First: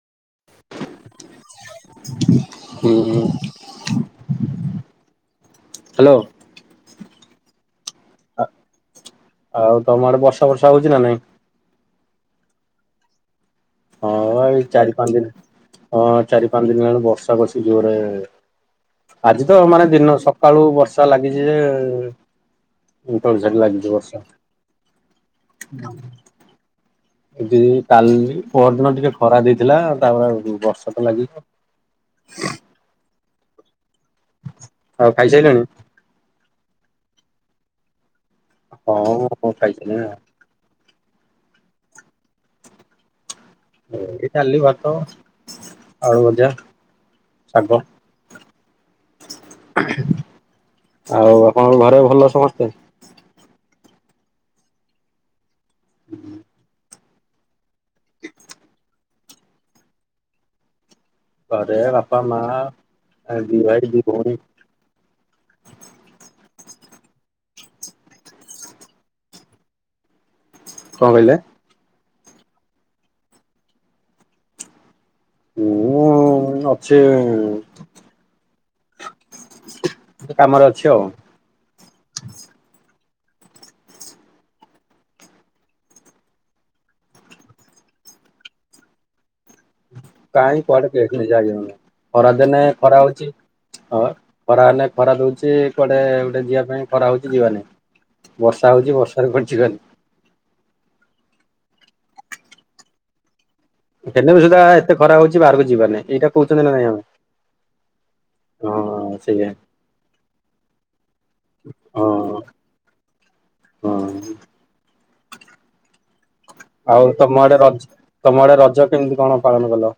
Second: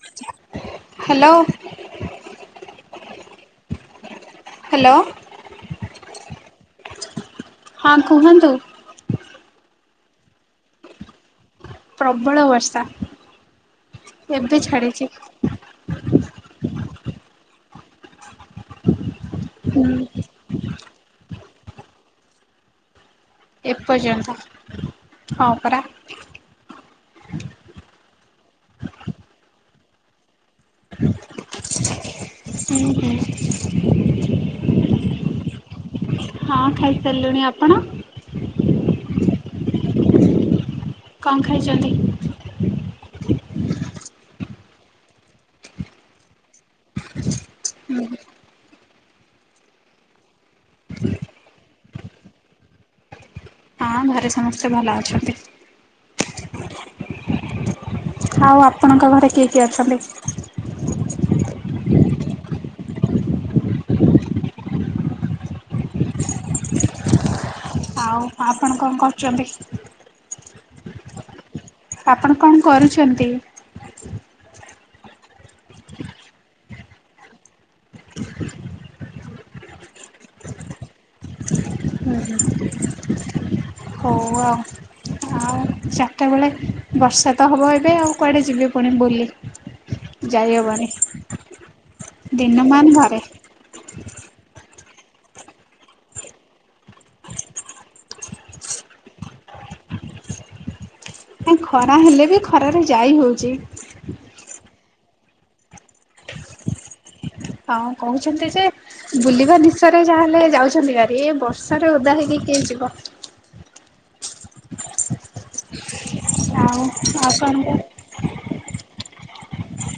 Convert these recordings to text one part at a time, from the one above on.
ହଛି [unintelligible] ହୁଁ। Hello hello. ହଁ କୁହନ୍ତୁ। ଆଉ ତମ ଆଡେ ବର୍ଷା ଫର୍ଷା ହଉଚି ନା ନାଇଁ? ପ୍ରବଳ ବର୍ଷା। ହଁ ଏବେ ଏଇ ଚାରି ଛାଡ଼ିଛି ପାଞ୍ଚ ଦିନ୍ -ହଁ ଚାରି ପାଞ୍ଚ ଦିନ ହେଲାଣି ବର୍ଷା ବର୍ଷି ଜୋର୍ ରେ ଆଜି ତ ମାନେ ଦିନ ସକାଳୁ ବର୍ଷା ଲାଗିଚି ଯେ ଉଁ- ତ ଏବେ ଯାକେ ଲାଗିଚି ବର୍ଷା। ଏପର୍ଯ୍ୟନ୍ତ ହଁ ପରା ହେଇତି ଯୁଗୁ କାଲି- ପର୍ ଦିନ ଟିକେ ଖରା ଦେଇଥିଲା ଆଉ ତାପରେ ବର୍ଷା ତ ଲାଗିବ। [inaudible] ଆଉ ଖାଇସାଇଲେଣି? ହଁ ଖାଇସାରିଲିଣି। ଆପଣ? ହଁ ମୁଁ ଖାଇସାରିଲିଣି ଆଉ। କଣ୍ ଖାଇଚନ୍ତି? ଏଇ ଡାଲି, ଭାତ, ଆଳୁ ଭଜା, ଶାଗ। ଆଉ ଆପଣଙ୍କ ଘରେ ଭଲ ସମସ୍ତେ? ହଁ ଘରେ ସମସ୍ତେ ଭଲ ଅଛନ୍ତି। ହୁଁ [unintelligible] ଆଉ ଆପଣଙ୍କ ଘରେ କିଏ କିଏ ଅଛନ୍ତି? ଘରେ ବାପା, ମା, ଦି ଭାଇ, ଦି ଭଉଣୀ। ଆଉ ଆପଣ କଣ୍ କରୁଚନ୍ତି? କଣ କହିଲେ? ଆପଣ କଣ କରୁଛନ୍ତି? ମୁଁ ଅଛି କିଛି କାମରେ ଅଛି ଆଉ। ହୋଉ ଆଉ। ଆଉ ଚାରିଟା ବେଳେ ବର୍ଷା ତ ହବ ଏବେ ଆଉ କୁଆଡେ ଯିବେ ପୁଣି ବୁଲି? କାଇଁ ଯାଇହବନି କୁଆଡେ ଯାଇହୋଉନି ଖରାଦିନେ ଦିନମାନ ଖରା ଘରେ ହଉଛି। ହଁ ଖରା ହେଲେ ଖରା ଦଉଛି କୁଆଡେ ଗୋଟେ ଯିବା ପାଇଁ ଖରା ହଉଛି ଯିବାନାଇଁ। ବର୍ଷା ହେଉଛି ବର୍ଷାରେ କୁଆଡେ ଯିବାନି। ନାଇଁ ଖରା ହେଲେ ବି ଖରାରେ ଯାଇ ହେଉଛି। ହେଲେ ବି ସୁଧା ଏତେ ଖରା ହଉଛି ବାହାରକୁ ଯିବା ନାଁ ଇ ଏଇଟା କହୁଛନ୍ତି ନା ନାଇଁ ଆମେ। ହଁ କହୁଛନ୍ତି ଯେ ହଁ ସେଇଆ। ବୁଲିବା ନିଶାରେ ଯାହାହେଲେ ଯାଉଛନ୍ତି ଭାରି ଏ ବର୍ଷା ରେ ହଁ ଓଦା ହେଇକି କିଏ ଯିବ। ହଁ ଆଉ ତମ ଆଡେ ରଜ ତମ ଆଡେ ରଜ କେମିତି କଣ ପାଳନ କଲ?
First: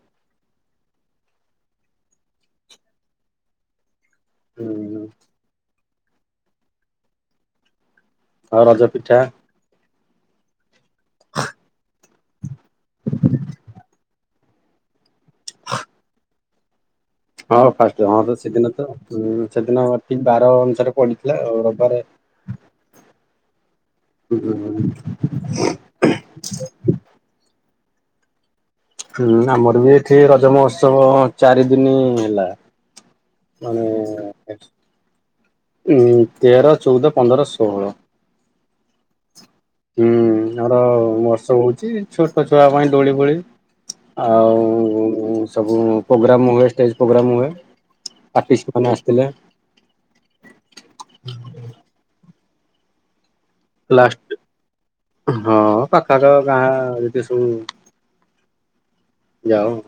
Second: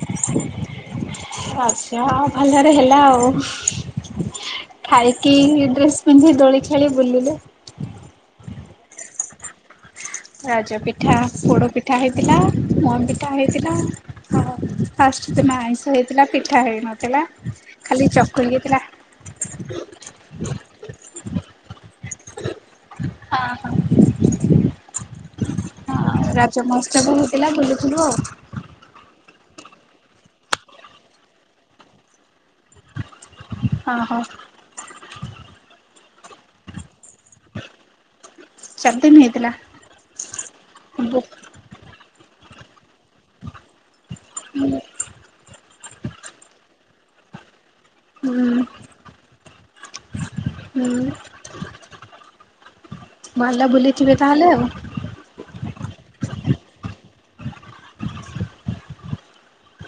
ଆଜ୍ଞା ଭଲରେ ହେଲା ଆଉ। ହୁଁ ଖାଇକି ଡ୍ରେସ୍ ପିନ୍ଧି ଦୋଳି ଖେଳି ବୁଲିଲେ। ଆଉ ରଜ ପିଠା? ରଜ ପିଠା ପୋଡ଼ ପିଠା ହେଇଥିଲା, ମୁଆଁ ପିଠା ହେଇଥିଲା, ଆଉ ଫାଷ୍ଟ୍ ଦିନ ଆଇଁଷ ହେଇଥିଲା ପିଠା ହେଇନଥିଲା। ହଁ ଖାଲି ଫାଷ୍ଟ୍ ହଁ ତ ଚକୁଳି ସେଦିନ ହେଇଥିଲା। ତ। ହୁଁ ସେଦିନ ଠିକ୍ ବାର ଅନୁସାରେ ପଡିଥିଲା ଆଉ ରବିବାରେ। ହଁ ହଁ [unintelligible] ଆଉ ରଜ ମହୋତ୍ସବ ହେଇଥିଲା ବୁଲୁଥିଲୁ ଆଉ। ହୁଁ ଆମର ବି ଏଠି ରଜ ମହୋତ୍ସବ ଚାରି ଦିନି ହେଲା। ମାନେ ହଁ ହଁ ଉଁ ତେର ଚଉଦ ପନ୍ଦର ଷୋହଳ। ଚାରିଦିନି ହେଇଥିଲା। ହୁଁ ଆମର ମହୋଷାଚଵ ହଉଛି ଛୋଟ ଛୁଆ ପାଇଁ ଦୋଳି ଫୋଳି। ଆଉ ସବୁ ପ୍ରୋଗ୍ରାମ ହୁଏ ଷ୍ଟେଜ୍ ପ୍ରୋଗ୍ରାମ ହୁଏ। ହୁଁ ଆଷ୍ଟିଟି ମାନେ ଆସିଥିଲେ। ହୁଁ ଭଲ ବୁଲିଥିବେ ଲାଷ୍ଟ ତାହେଲେ ଆଉ। ହଁ ପାଖାଆଖ ଗାଁ ଯେତିକ ସବୁ ଯାଉ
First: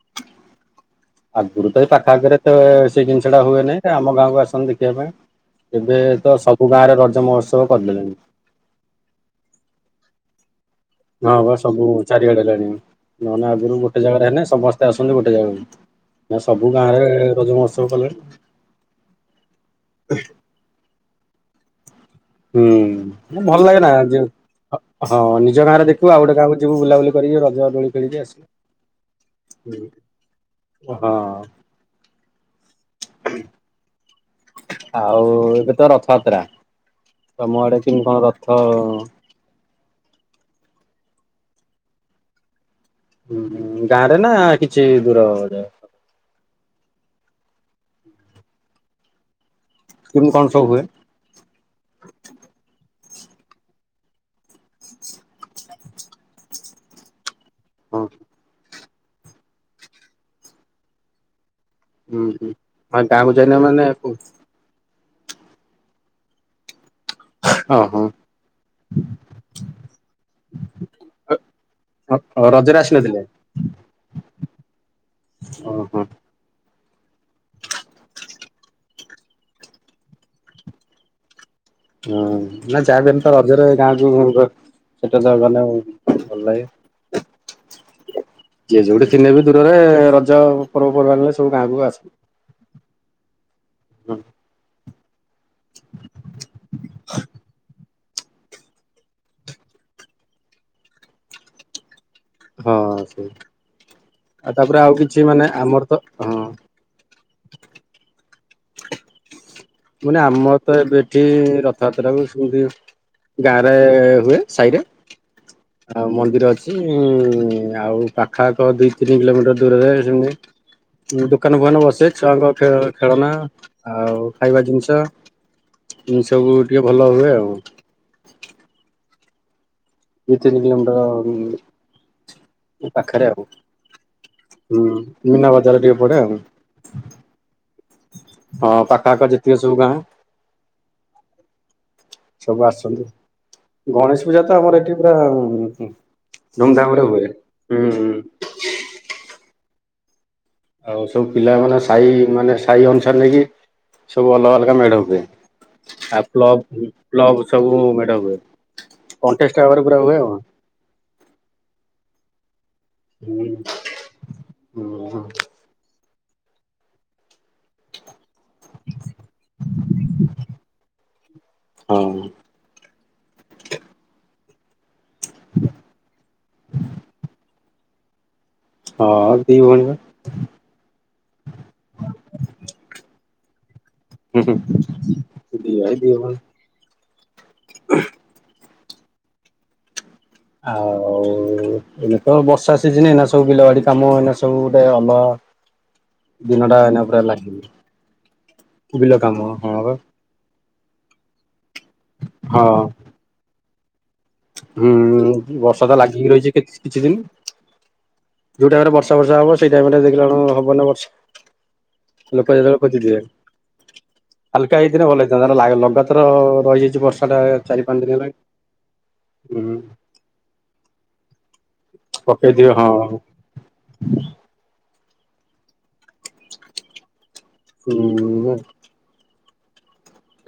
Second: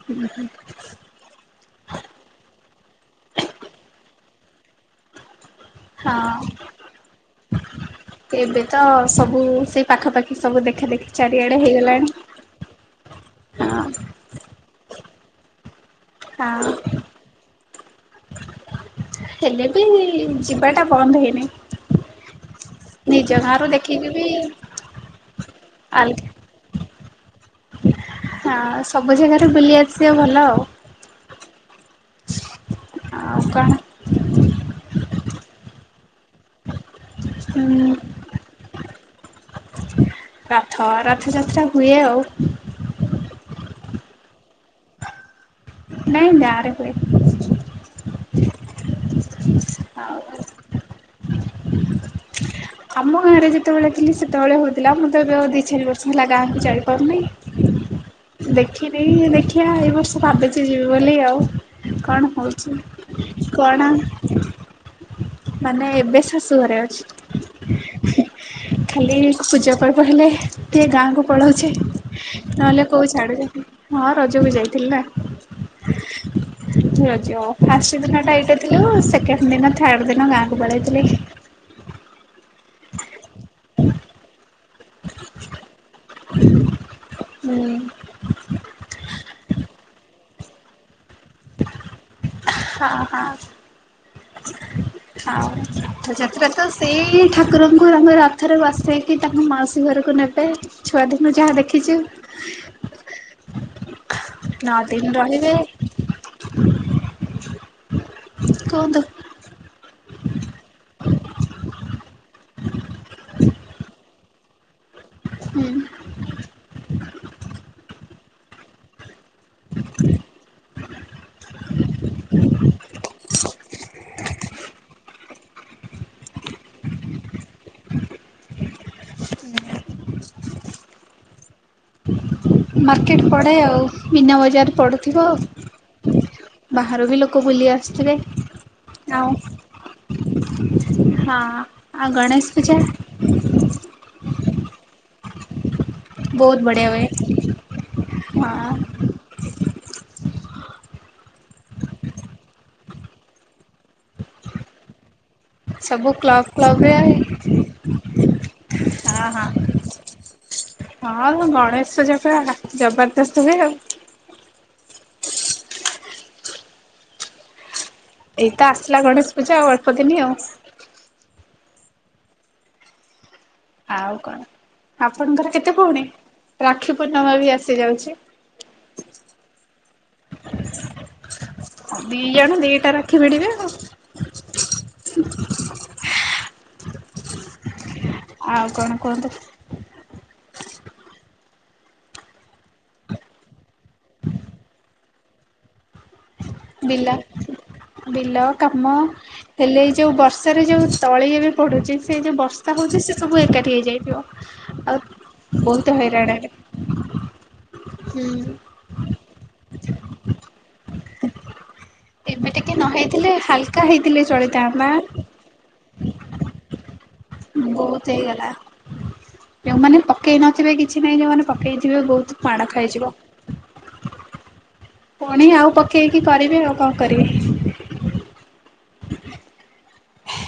[unintelligible] ଆଗରୁ ତ ଏ ପାଖ ଆଖରେ ତ ସେ ଜିନିଷ ଟା ହୁଏନି ଆମ ଗାଁକୁ ଆସୁନଥିଲେ ଦେଖିବା ପାଇଁ। ଏବେ ତ ହଁ ସବୁ ଗାଁରେ ରଜ ମହୋତ୍ସବ କରିଦେଲେଣି। ଏବେ ତ ସବୁ ସେଇ ପାଖାପାଖି ସବୁ ଦେଖା ଦେଖି ହଁ ବା ଚାରିଆଡେ ସବୁ ହେଇଗଲାଣି। ଚାରିଆଡେ ହେଲାଣି ନହଲେ ଆଗରୁ ହଁ ଗୋଟେ ଜାଗାରେ ହେଲେ ସମସ୍ତେ ଆସନ୍ତି ଗୋଟେ ଜାଗାକୁ। ନା ସବୁ ହଁ ଗାଁରେ ରଜ ମହୋତ୍ସବ କଲେଣି। ହେଲେ ବି ଯିବାଟା ବନ୍ଦ ହେଇନି। ନିଜ ହୁଁ ଭଲ ଗାଁରୁ ଲାଗେ ନା ଦେଖିକି ବି ହଁ ନିଜ ଗାଁ ରେ ଦେଖୁ ଆଉ ଅଲଗା ଗୋଟେ ଗାଁକୁ ଯିବୁ ବୁଲାବୁଲି କରି ରଜ ଦୋଳି ଖେଳିକି ଆସିବୁ। ହଁ ସବୁ ଜାଗାରେ ବୁଲି ଆସିବା ଭଲ ଆଉ। ହଁ। ଆଉ କଣ? ଆଉ ଏବେ ତ ରଥଆତ୍ରା, ତମ ଆଡେ ହୁଁ କେମିତି କଣ ରଥଁ? ରଥ-ଅ ରଥଯାତ୍ରା ହୁଏ, ଆଉ ହୁଁ, ଗାଁ ରେ ନା କିଛି ଦୂର ରେ ନାଇଁ, ଗାଁରେ ହୁଏ। ଆଉ କିମି କଣ ସଉ ହୁଏ? ଆମ ଗାଁ ରେ ଯେତେବେଳେ ଥିଲି, ସେତେବେଳେ ହଉଥିଲା ମୁଁ ତ ଏବେ ଆଉ ଦି ଚାରି ବର୍ଷ ହେଲା, ଗାଁକୁୁ ଯାଇ ପାରୁନି। ହଁ। ଦେଖିନି, ଦେଖିଆ, ଏଇ ବର୍ଷ ଭାବିଛି ଯିବି ବୋଲି ଆଉ। ହୁଁ କଣ ହୁଁ ହଉଛି, ହଁ ଗାଁକୁ ଯାଇନ ମାନେ କଣ? ମାନେ ଏବେ, ଶାଶୁ ଘରେ ଅଛି। ଅ, ହଁ। ଖାଲି ପୂଜା ପର୍ବ ହେଲେ ଟିକେ, ଗାଁକୁୁ ପଳଉଛି। ରଜରେ ନହେଲେ କୋଉ ଆସିନଥିଲେ? ଛାଡୁଛନ୍ତି। ହଁ ରଜକୁ ଯାଇଥିଲି ନା। ଓହୋ ରଜ ଫାଷ୍ଟ ଦିନ ଟା ଏଇଟେ ଥିଲୁ ସେକେଣ୍ଡ ଦିନ ଥାର୍ଡ ଦିନ ଗାଁକୁ ପଳେଇଥିଲି। ହଁ, ନା ଯାହାବି ହେନେ ତ ରଜରେ ଗାଁକୁ ଦ ସେଟା ତ ଗଲେ ଭଲ ଲାଗେ, ହୁଁ। ଯିଏ ଯୋଉଠି ଥିନେ ବି ଦୂରରେ, ରଜ ପର୍ବପର୍ବାଣଲେ ସବୁ ଗାଁକୁ ଆସ ହଁ, ହଁ। ଥାଉ ରଥ ଯାତ୍ରା ତ ସେଇ ଠାକୁରଙ୍କ [unintelligible] ରଥରେ ବସେଇକି ତାଙ୍କୁ ମାଉସୀ ଘରକୁ ନେବେ, ଛୁଆଦିନୁ ଯାହା ଦେଖିଛୁ। ହଁ, ସେଇ ଆଉ, ନଅ ତା'ପରେ ଆଉ ଦିନ କିଛି ମାନେ ରହିବେ ଆମର ତ, ହଁ। କଁ ଦ। ମାନେ ଆମର ତ ଏବେ ଏଠି ରଥଯାତ୍ରା ବି ସିଁତି ଗାଁରେ-ଏ ହୁଏ ସାହିରେ। ହୁଁ। ଆଉ ମନ୍ଦିର ଅଛି-ଇ, ଆଉ ପାଖ ଆଖ ଦି ତିନି କିଲୋମିଟର ଦୂର ରେ ସେମିତି ଦୋକାନ ଫୁକାନ ବସେ ଛୁଆଙ୍କ ଖେଳ ଖେଳନା ଆଉ ଖାଇବା ଜିନିଷ, ଇନ୍ ସବୁ ଟିକେ ଭଲ ହୁଏ ଆଉ। ଦୁଇ ତିନି କିଲୋମିଟର-ଉଁ ମାର୍କେଟ ପଡେ ଆଉ, ମିନା ବଜାର ହୁଁ ପଡୁଥିବ ମୀନା ବଜାର ଟିକେ ପଡେ ଆଉ। ଆଉ ବାହାରୁ ବି ଲୋକ ବୁଲି ଆସୁଥିବେ। ହଁ, ପାଖାଆଖ ଆଉ ଯେତିକି ସବୁ ଗାଁ ହଁ। ଆଉ ଗଣେଶ ସବୁ ପୂଜା ଆସିନ୍ତି। ଗଣେଶ ପୂଜା ତ ଆମର ଏଠି ପୁରା-ଆଁ ବହୁତ ଧୁମ୍ ବଢ଼ିଆ ଧାମ୍ ରେ ହୁଏ। ହୁଁ ହଁ ଆଉ ସବୁ ପିଲାମାନେ, ସାହି ମାନେ ସାହି ଅନୁସାରେ ନେଇକି, ସବୁ ଅଲଗା ଅଲଗା ମେଢ ହୁଏ। ସବୁ ଆଉ କ୍ଲବ୍ କ୍ଲବରେ କ୍ଲବ୍ ହଁ ସବୁ ମେଢ଼ ହୁଏ। କଣ୍ଟେଷ୍ଟ ହଁ। ଭାବରେ ପୁରା ହୁଏ ଆଉ। ହଁ, ଗଣେଶ ସଜା ପରା ହୁଁ, ହଁ। ଏଇତ ଆସିଲା ଗଣେଶ ପୂଜା, ଆଉ ଅଳ୍ପଦିନ ଆଉ। ହଁ। ଆଉ କଣ ଆପଣଙ୍କର କେତେ ଭଉଣୀ? ରାକ୍ଷୀ ପୂର୍ଣ୍ଣମା ବି ଆସି ଯାଉଛି। ହଁ ଦି ଭଉଣୀ ପା। ଦି ଜଣ ଦିଟା ରାକ୍ଷୀ ଭିଡିବେ ଆଉ। ହୁଁ ହୁଁ ଦି ଭାଇ ଦି ଭଉଣୀ। ଆଉ କଣ କୁହନ୍ତୁ। ଆଉ। ଏଇନେ ତ ବର୍ଷା ସିଜନ୍ ଏଇନେ ସବୁ ବିଲବାଡ଼ି କାମ ଏଇନା ସବୁ ଗୋଟେ ଅଲଗା। ଦିନଟା ଏଇନା ବିଲ ପୁରା ଲାଗିବ ବିଲ କାମ ବିଲ କାମ ହଁ ହେଲେ ବା ଏ ଯୋଉ ବର୍ ବର୍ଷା ରେ ଯଉ ତଳି ଏବେ ପଡ଼ୁଚି ସେ ଯଉ ହଁ। ବର୍ଷା ହଉଚି ସେ ସବୁ ଏକାଠି ହେଇଯାଇଥିବ। ହୁଁ, ଆଉ ବହୁତ ବର୍ଷା ତ ହଇରାଣ ଲାଗିକି ହେଲେ ରହିଚି କିଛି କିଛି ଦିନି। ହୁଁ। ଯୋଉ ଟାଇମ୍ ରେ ବ [unintelligible] ସେଇ ଟାଇମ୍ ରେ ଦେଖିଲା ବେଳକୁ ହବନି ବର୍ଷା। ଏବେ ଲୋକ ଟିକେ ଯେତେବେଳେ ନ ଖୋଜିଥିବେ। ହେଇଥିଲେ ହାଲକା ହେଇଥିଲେ ହାଲକା ଚଳିଥାନ୍ତା ହେଇଥିଲେ ଭଲ ହେଇ [unintelligible] ଲଗାତାର ରହିଯାଇଚି ବର୍ଷା ଟା ଚାରି ପାଞ୍ଚ ଦିନ ହେଲାଣି। ହୁଁ ଯେଉଁମାନେ ପକେଇ ନଥିବେ କିଛି ନାଇଁ ଯେଉଁମାନେ ପକେଇ ଥିବେ ବହୁତ୍ ମାଡ଼ ପକେଇଥିବେ ହଁ ଖାଇଯିବ। ପୁଣି ଆଉ ପକେଇକି କରିବେ ଆଉ କଣ କରିବେ। [unintelligible] [unintelligible]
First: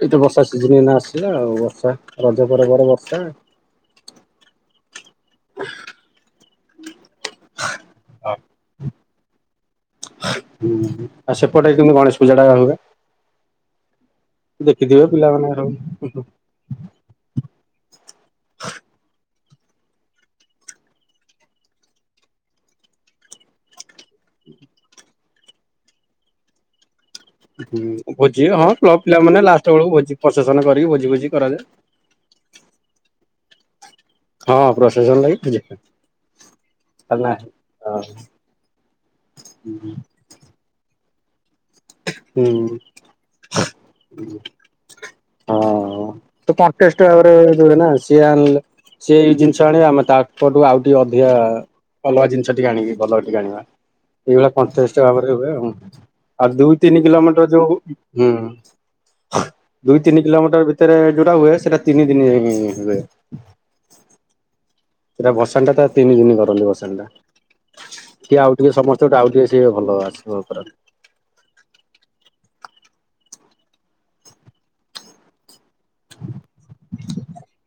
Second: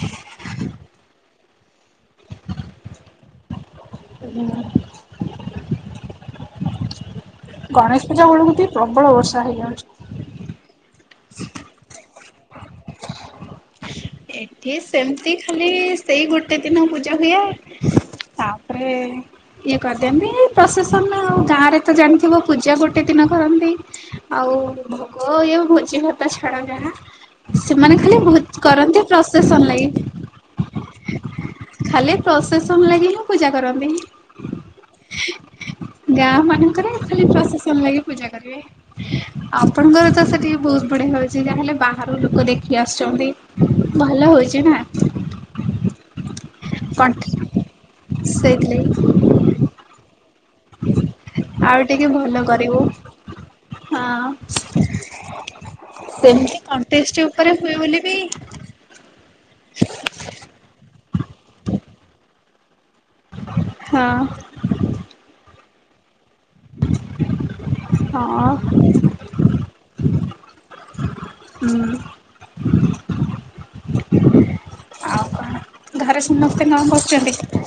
ଏଇତ ବର୍ଷା ସିଜନ୍ ଏଇନା ଆସିଲା ଆଉ। ବର୍ଷା ରଜ ପରେ ପରେ ବର୍ଷା। [inaudible] ଗଣେଶ ପୂଜା ବେଳକୁ ଟିକେ ପ୍ରବଳ ବର୍ଷା ହେଇଯାଉଚି। ଆଉ ସେପଟେ କେମତି ଗଣେଶ ପୂଜା ଟା ହୁଏ? ଏଠି ଦେଖିଥିବେ ସେମିତି ପିଲାମାନେ ଖାଲି ସବୁ। ସେଇ ଗୋ ଗୋଟେ ଦିନ ପୂଜା ହୁଏ। ତାପରେ ଇଏ କରିଦିଅନ୍ତି। ପ୍ରସେସନ ଆଉ ଗାଁ ରେ ତ ଜାଣିଥିବ ପୂଜା ଗୋଟେ ଦିନ କରନ୍ତି। ଆଉ ଭୋଗ ଇଏ ଭୋଜି ଭାତ ଛାଡ ଯାହା। ସେମାନେ ହୁଁ ଖାଲି ଭୋଜି ବହୁତ ହଁ କରନ୍ତି କ୍ଲବ୍ ପିଲା ମାନେ ପ୍ରସେସନ ଲାଷ୍ଟ ଲାଗି ବେଳକୁ ଭୋଜି ପ୍ରସେସନ କରିକି ଭୋଜି ଫୋଜି କରାଯାଏ। ଖାଲି ପ୍ରସେସନ ଲାଗି ହିଁ ପୂଜା କରନ୍ତି। ହଁ ପ୍ରସେସନ ଲାଗି ପୂଜା ହଁ ଗାଁ ମାନଙ୍କରେ ଖାଲି ପ୍ରସେସନ ଲାଗି ପୂଜା କରିବେ। ଆପଣଙ୍କର ତ ସେଠି ବହୁତ ବଢିଆ ଭାବେ ସେଠି ଯାହା ହେଲେ ବାହାରୁ ଲୋକ ହୁଁ। ଦେଖି ଆସୁଛନ୍ତି। ଭଲ ହଉଚି ନା। ହଁ। ତ କଣ୍ଟେଷ୍ଟ କଣ୍ଠ ଭାବରେ ହୁଏ ନା, ସିଏ ଆଣିଲେ ସେଇଥିଲାଗି ସିଏ ଜିନିଷ ଆଣିବା ଆମେ ତା ତାଙ୍କ ଠୁ ଆଉ ଟିକେ ଅଧିକା ଆଉ ଟିକେ ଅଲଗା ଭଲ ଜିନିଷ ଟିକେ କରିବୁ। ଆଣିକି ଭଲ ଟିକେ ଆଣିବା। ହଁ ଏଇଭଳିଆ କଣ୍ଟେଷ୍ଟ ଭାବରେ ହୁଏ ଆଉ। ସେମିତି ଦୁଇ ତିନି କଣ୍ଟେଷ୍ଟ କିଲୋମିଟର ଉପରେ ଯୋଉ ହୁଏ ହଉନି ବୋଲି ବି ଦୁଇ ତିନି କିଲୋମିଟର ଭିତରେ ଯୋଉରା ହୁଏ ସେଇଟା ତିନି ଦିନ ହୁଏ। ହଁ। ସେଟା ଭସାଣି ଟା ତା ତିନି ଦିନି କରନ୍ତି ଭସାଣି ଟା। ହଁ କିଏ ଆଉ ଟିକେ ସମସ୍ତେ ତ ଆଉ ଟିକେ ସିଏ ଭଲ ଆସିବ ପୁରା। [unintelligible] ଆଉ କଣ ଘରେ ସମସ୍ତେ କଣ କରୁଚନ୍ତି?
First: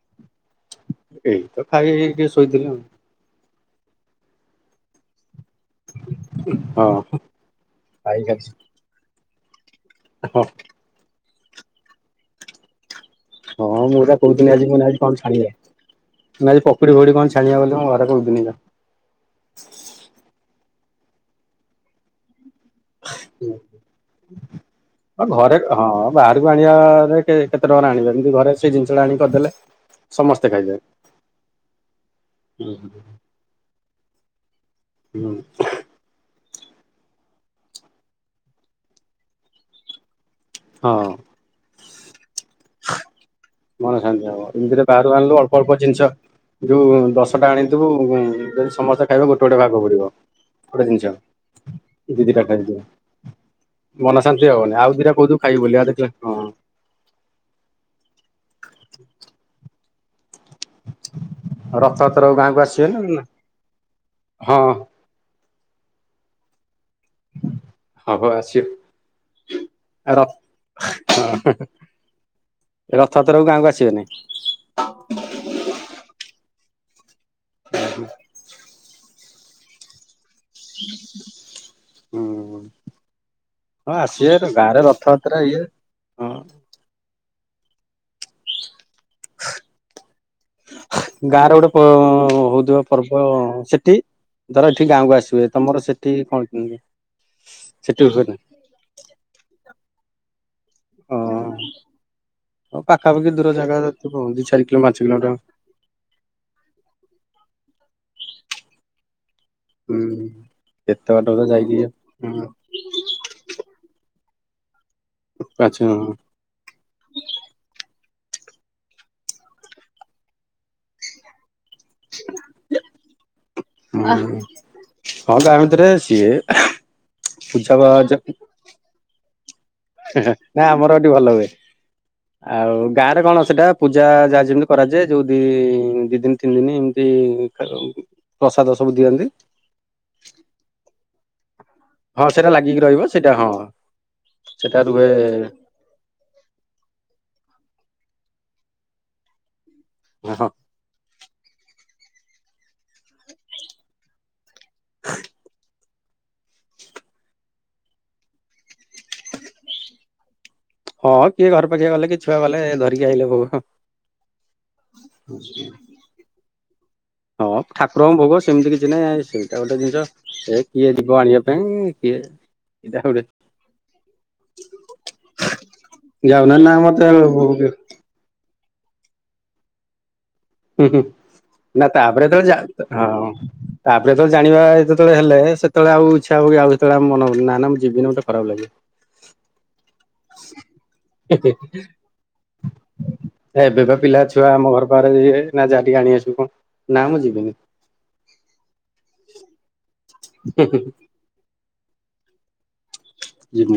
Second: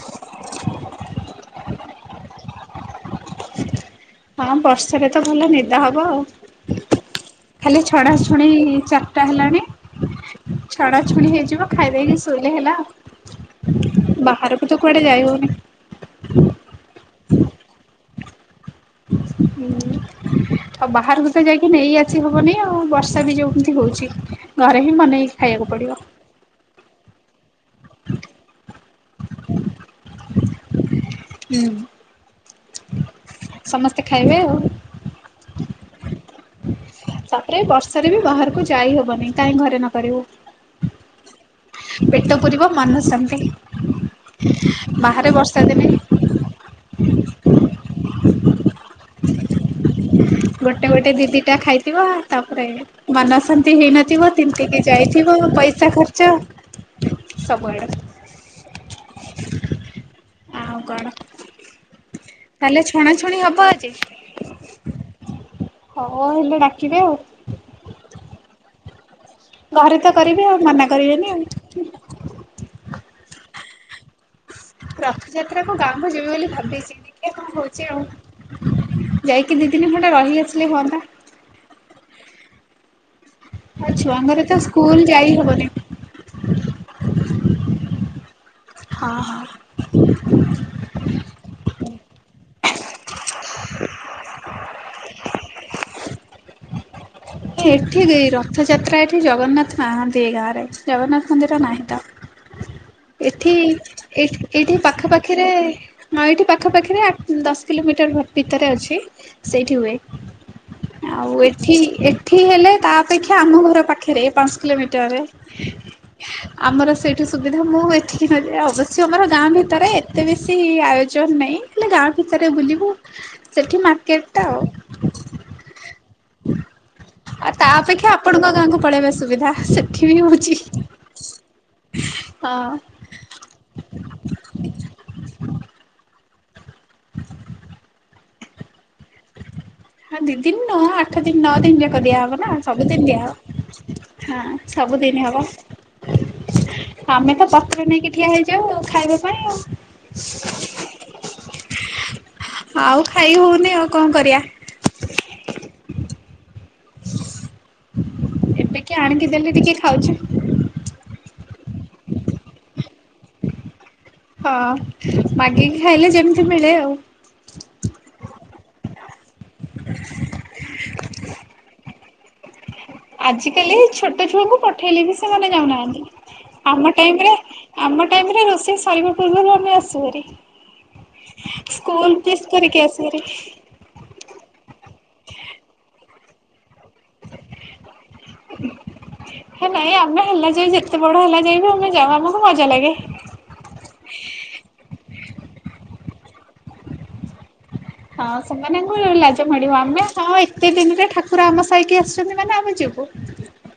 ଏଇ ତ ଖାଇକି ଶୋଇଥିଲେ ଆଉ। ହଁ ବର୍ଷାାରେ ତ ଭଲ ନି ଯାହା ହବ ଆଉ। ହଁ ଖାଲି ଛଣା ଖାଇ ଖାଇ ଛୁଣି ଚାରିଟା ହେଲାଣି। ହଁ। ଛଣା ଛୁଣି ହେଇଯିବ ଖାଇଦେଇକି ଶୋଇଲେ ହେଲା ଆଉ। ହଁ ମୁଁ ଏଟା କହୁଥିଲି ଆଜି କଣ ଟେ ଆଜି ଯାଇ କଣ ହଉନି ଛାଣିବା। ମୁଁ କହିଲି ଆଜି ପକୁଡିି ଫକୁଡ଼ି କଣ ଛାଣିବା ବୋଲି ମୁଁ ଘରେ କହୁଥିଲି। ହୁଁ ଆଉ ବାହାରକୁ ତ ଯାଇକି ନେଇ ଆସି ହବନି ଆଉ। ବର୍ଷା ବି ଯୋଉମିତି ହଉଛି ଘରେ ବି ହଁ ବନେଇକି ଘରେ ଖାଇବାକୁ ହଁ ପଡିବ। ବାହାରକୁ ଆଣିବାରେ କେତେ ଟଙ୍କା ଆଣିବେ ଏମିତି ଘରେ ସେଇ ଜିନିଷ ଟା ଆଣି କରିଦେଲେ ସମସ୍ତେ ଖାଇବେ। ହୁଁ। ହୁଁ। ସମସ୍ତେ ଖାଇବେ ଆଉ। ହୁଁ। ତାପରେ ବର୍ଷରେ ବି ବାହାରକୁ ଯାଇ ହବନି କାହିଁ ଘରେ ନ କରିବୁ। ହଁ। ପେଟ ପୁରିବ ମନ ଶାନ୍ତି ମନ ଶାନ୍ତି ହବ ଏମିତିରେ ବାହାରୁ ବାହାରେ ଆଣିଲୁ ଅଳ୍ପ ବର୍ଷା ଅଳ୍ପ ଦିନେ ଜିନିଷ। ଯୋଉ ଦଶଟା ଆଣିଥିବୁ ଯଦି ସମସ୍ତେ ଖାଇବେ ଗୋଟେ ଗୋଟେ ଭାଗ ପଡିବ। ଗୋଟେ ଗୋଟେ ଦି ଦି ଟା ଖାଇଥିବ ଦି ଦିଟା ତାପରେ ଖାଇଦିଅ ମନ ଶାନ୍ତି ମନ ହେଇନଥିବ ଶାନ୍ତି ତିନ୍ତି ହବନି କିି ଆଉ ଦିଟା ଯାଇଥିବ। କହୁଥିବୁ ଖାଇବୁ ବୋଲି ଆଉ ପଇସା ଦେଖିଲା ଖର୍ଚ୍ଚ ହଁ ସବୁଆଡ଼। ଆଉ କଣ? ରଥଯାତ୍ରାକୁ ଗାଁକୁ ତାହଲେ ଆସିବେ ନା ନା ଛଣାଛଣି ହବ ଆଜି? ହଁ ହଁ ହେଲେ ଡାକିବେ ଆଉ। ଆପଣ ଆସିବି। ଘରେ ତ ଆଉ ର କରିବେ ମନା ହଁ କରିବେନି ଆଉ। ହଁ। ରଥଯାତ୍ରାକୁ ଗାଁକୁ ଆସିବେନି? ରଥଯାତ୍ରା କୁ ଗାଁକୁ ଯିବି ବୋଲି ଭାବିଛି ଦେଖିବା କଣ ହଉଛି ଆଉ। ଯାଇକି ଦି ଦିନି ଖଣ୍ଡେ ରହି ଆ ହୁଁ ହୁଁ। ଆଉ ହଁ ଛୁଆଙ୍କର ଆସିବେ ତ ଗାଁରେ ସ୍କୁଲ ଯାଇ ରଥଯାତ୍ରା ଇଏ ହବନି। ହଁ। ହଁ ହଁ। ଗାଁ ରେ ପ ଗୋଟେ ହଉଥିବ ପର୍ବ ସେଠି ଧର ଏଠି ଗାଁକୁ ଆସିବେ ତମର ସେଠି କଣ କିମତି? ଏଠି ରଥଯାତ୍ରା ଏଠି ଜଗନ୍ନାଥ ନାହାନ୍ତି ଏ ଗାଁରେ। ଜଗନ୍ନାଥ ମନ୍ଦିର ନାହିଁ ତ। ହଁ ପାଖାପାଖି ଦୂର ଏଠି ଜାଗା ଥିବ ଏ ଦି ଚାରି ଏଠି କିଲୋ ପାଞ୍ଚ ପାଖା କିଲୋମିଟର ପାାଖିରେ ଆଁ ଏଇଠି ପାଖ ପାାଖିରେ ଆ ଦଶ କିଲୋମିଟର ଭିତରେ ଅଛି ସେଇଠି ହୁଏ ହୁଁ। ଏତେ ବାଟ ତ ଆଉ ଏଠି ଯାଇକି ଏଠି ଲେ ତା ଅପେକ୍ଷା ଆମ ଘର ପାଖରେ ପାଞ୍ଚ କିଲୋମିଟରରେ ପାଞ୍ଚ ହୁଁ ଆମର ସେଇଠୁ ସୁବିଧା ମୁଁ ଏତିକି ନ ଯେ ଅବଶ୍ୟ ଆମର ଗାଁ ଭିତରେ ଏତେ ବେଶୀ ଆୟୋଜନ ନାହିଁ। ହେଲେ ଗାଁ ଭିତରେ ବୁଲିବୁ ସେଠି ମାର୍କେଟ ଟା ଆଉ। ହଁ ଗାଁ ଭିତରେ ସିଏ ଆଉ ତା ପୂଜା ବା ଅପେକ୍ଷା ଆପଣଙ୍କ ଗାଁକୁ ପଳେଇବା ସୁବିଧା। ବି ହେ ହେ ହଉଛି ଆମର ଏଠି ଭଲ ହୁଏ ହଁ। ଆଉ ଗାଁରେ କଣ ସେଟା ପୂଜା ଯାହା ଯେମିତି କରାଯାଏ ଯୋଉ ଦି ଦି ଦିନ ତିନି ଦିନ ଏମିତି ପ୍ରସାଦ ସବୁ ଦିଅନ୍ତି। ହଁ ଦି ଦିନ ନ ଆଠ ଦିନ ନଅ ଦିନ ଯାକ ଦିଆ ହଁ ହବ ସେଇଟା ନା ଲାଗିକି ରହିବ ସବୁଦିନ ସେଇଟା ହଁ ଦିଆହବ ହ ସେଇଟା ରୁହେ ସବୁଦିନ ହବ। ଆମେ ତ ପତ୍ର ନେଇକି ଠିଆ ହେଇଯାଉ ଖାଇବା ପାଇଁ ହଁ ଆଉ। ଆଉ ଖାଇ ହଉନି ଆଉ କଣ କରିବା। ହଁ [inaudible] ଟିକି ଆଣିକି ଦେଲେ ଟିକେ ଖାଉଛୁ। ହଁ କିଏ ଘର ପାଖିଆ ଗଲେ କି ଛୁଆ ଗଲେ ଧରିକି ଆଇଲେ ଭୋଗ ହଁ ମାଗିକି ଖାଇଲେ ଯେମିତି ମିଳେ ଆଉ। ହଁ ଠାକୁରଙ୍କ ଭୋଗ ସେମିତି କିଛି ନାଇଁ ସେଇଟା ଗୋଟେ ଜିନିଷ ଏ କିଏ ଯିବ ଆଣିବା ପାଇଁ। କିଏ? ଏଇଟା ଗୋଟେ ଆଜ କାଲି ଛୋଟ ଛୁଆଙ୍କୁ ପଠେଇଲେ ବି ସେମାନେ ଯାଉନାହାନ୍ତି। ଯାଉନା ନା ଆମ ମତେ ଟାଇରେ ହୁଁ ହୁଁ ଆମ ଟାଇରେ ରୋଷେଇ ସାରିବା ପୂର୍ବରୁ ଆମେ ଆସୁ ହାରି। ହୁଁ ହୁଁ ନା ତାପରେ ତ ଯା କରିକି ଆସୁଭାରି। ହଁ। ତାପରେ ଯେତଳେ ଜାଣିବା ଯେତଳେ ହେଲେ ସେତଳେ ଆଉ ଇଚ୍ଛା ହବ କି ଆଉ ସେତଳେ ଆଉ ମନ ହବ କି ନା ନା ମୁଁ ଯିବିନି ମୋତେ ଖରାପ ଲାଗିବ। ହେ ନାଇଁ ଆମେ ହେଲା ଯାଏ ଯେତେ ବଡ ହେଲା ଯାଏ ବି ଆମେ ଯାଉ ଆମକୁ ମଜା ଲାଗେ। ଏବେ ପା ପିଲା ଛୁଆ ଆମ ଘର ପାଖରେ ଯିଏ ନା ଯା ଟିକେ ଆଣି ଆସିବୁ କଣ ନା ମୁଁ ଯିବିନି। ହଁ ସେମାନଙ୍କୁ ଲାଜ ମାଡିବ ଆମେ ହଁ ଏତେ ଦିନରେ ଠା କୁର ଆମ ସାଇକି ଆସିଛନ୍ତି ମାନେ ଆମେ ଯିବୁ। ଜିମୁ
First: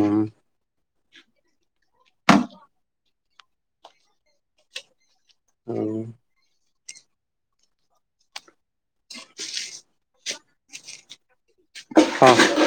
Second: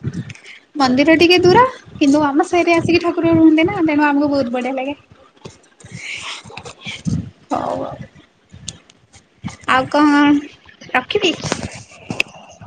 ମନ୍ଦିର ଟିକେ ଦୂର କିନ୍ତୁ ଆମ ସାଇରେ ଆସିକି ଠାକୁର ରୁହନ୍ତି ନା ତେଣୁ ଆମକୁ ବହୁତ ବଢିଆ ଲାଗେ। ଆଉ ହଉ ଆଉ। ଆଉ କଣ? ରଖିବି? ହଁ।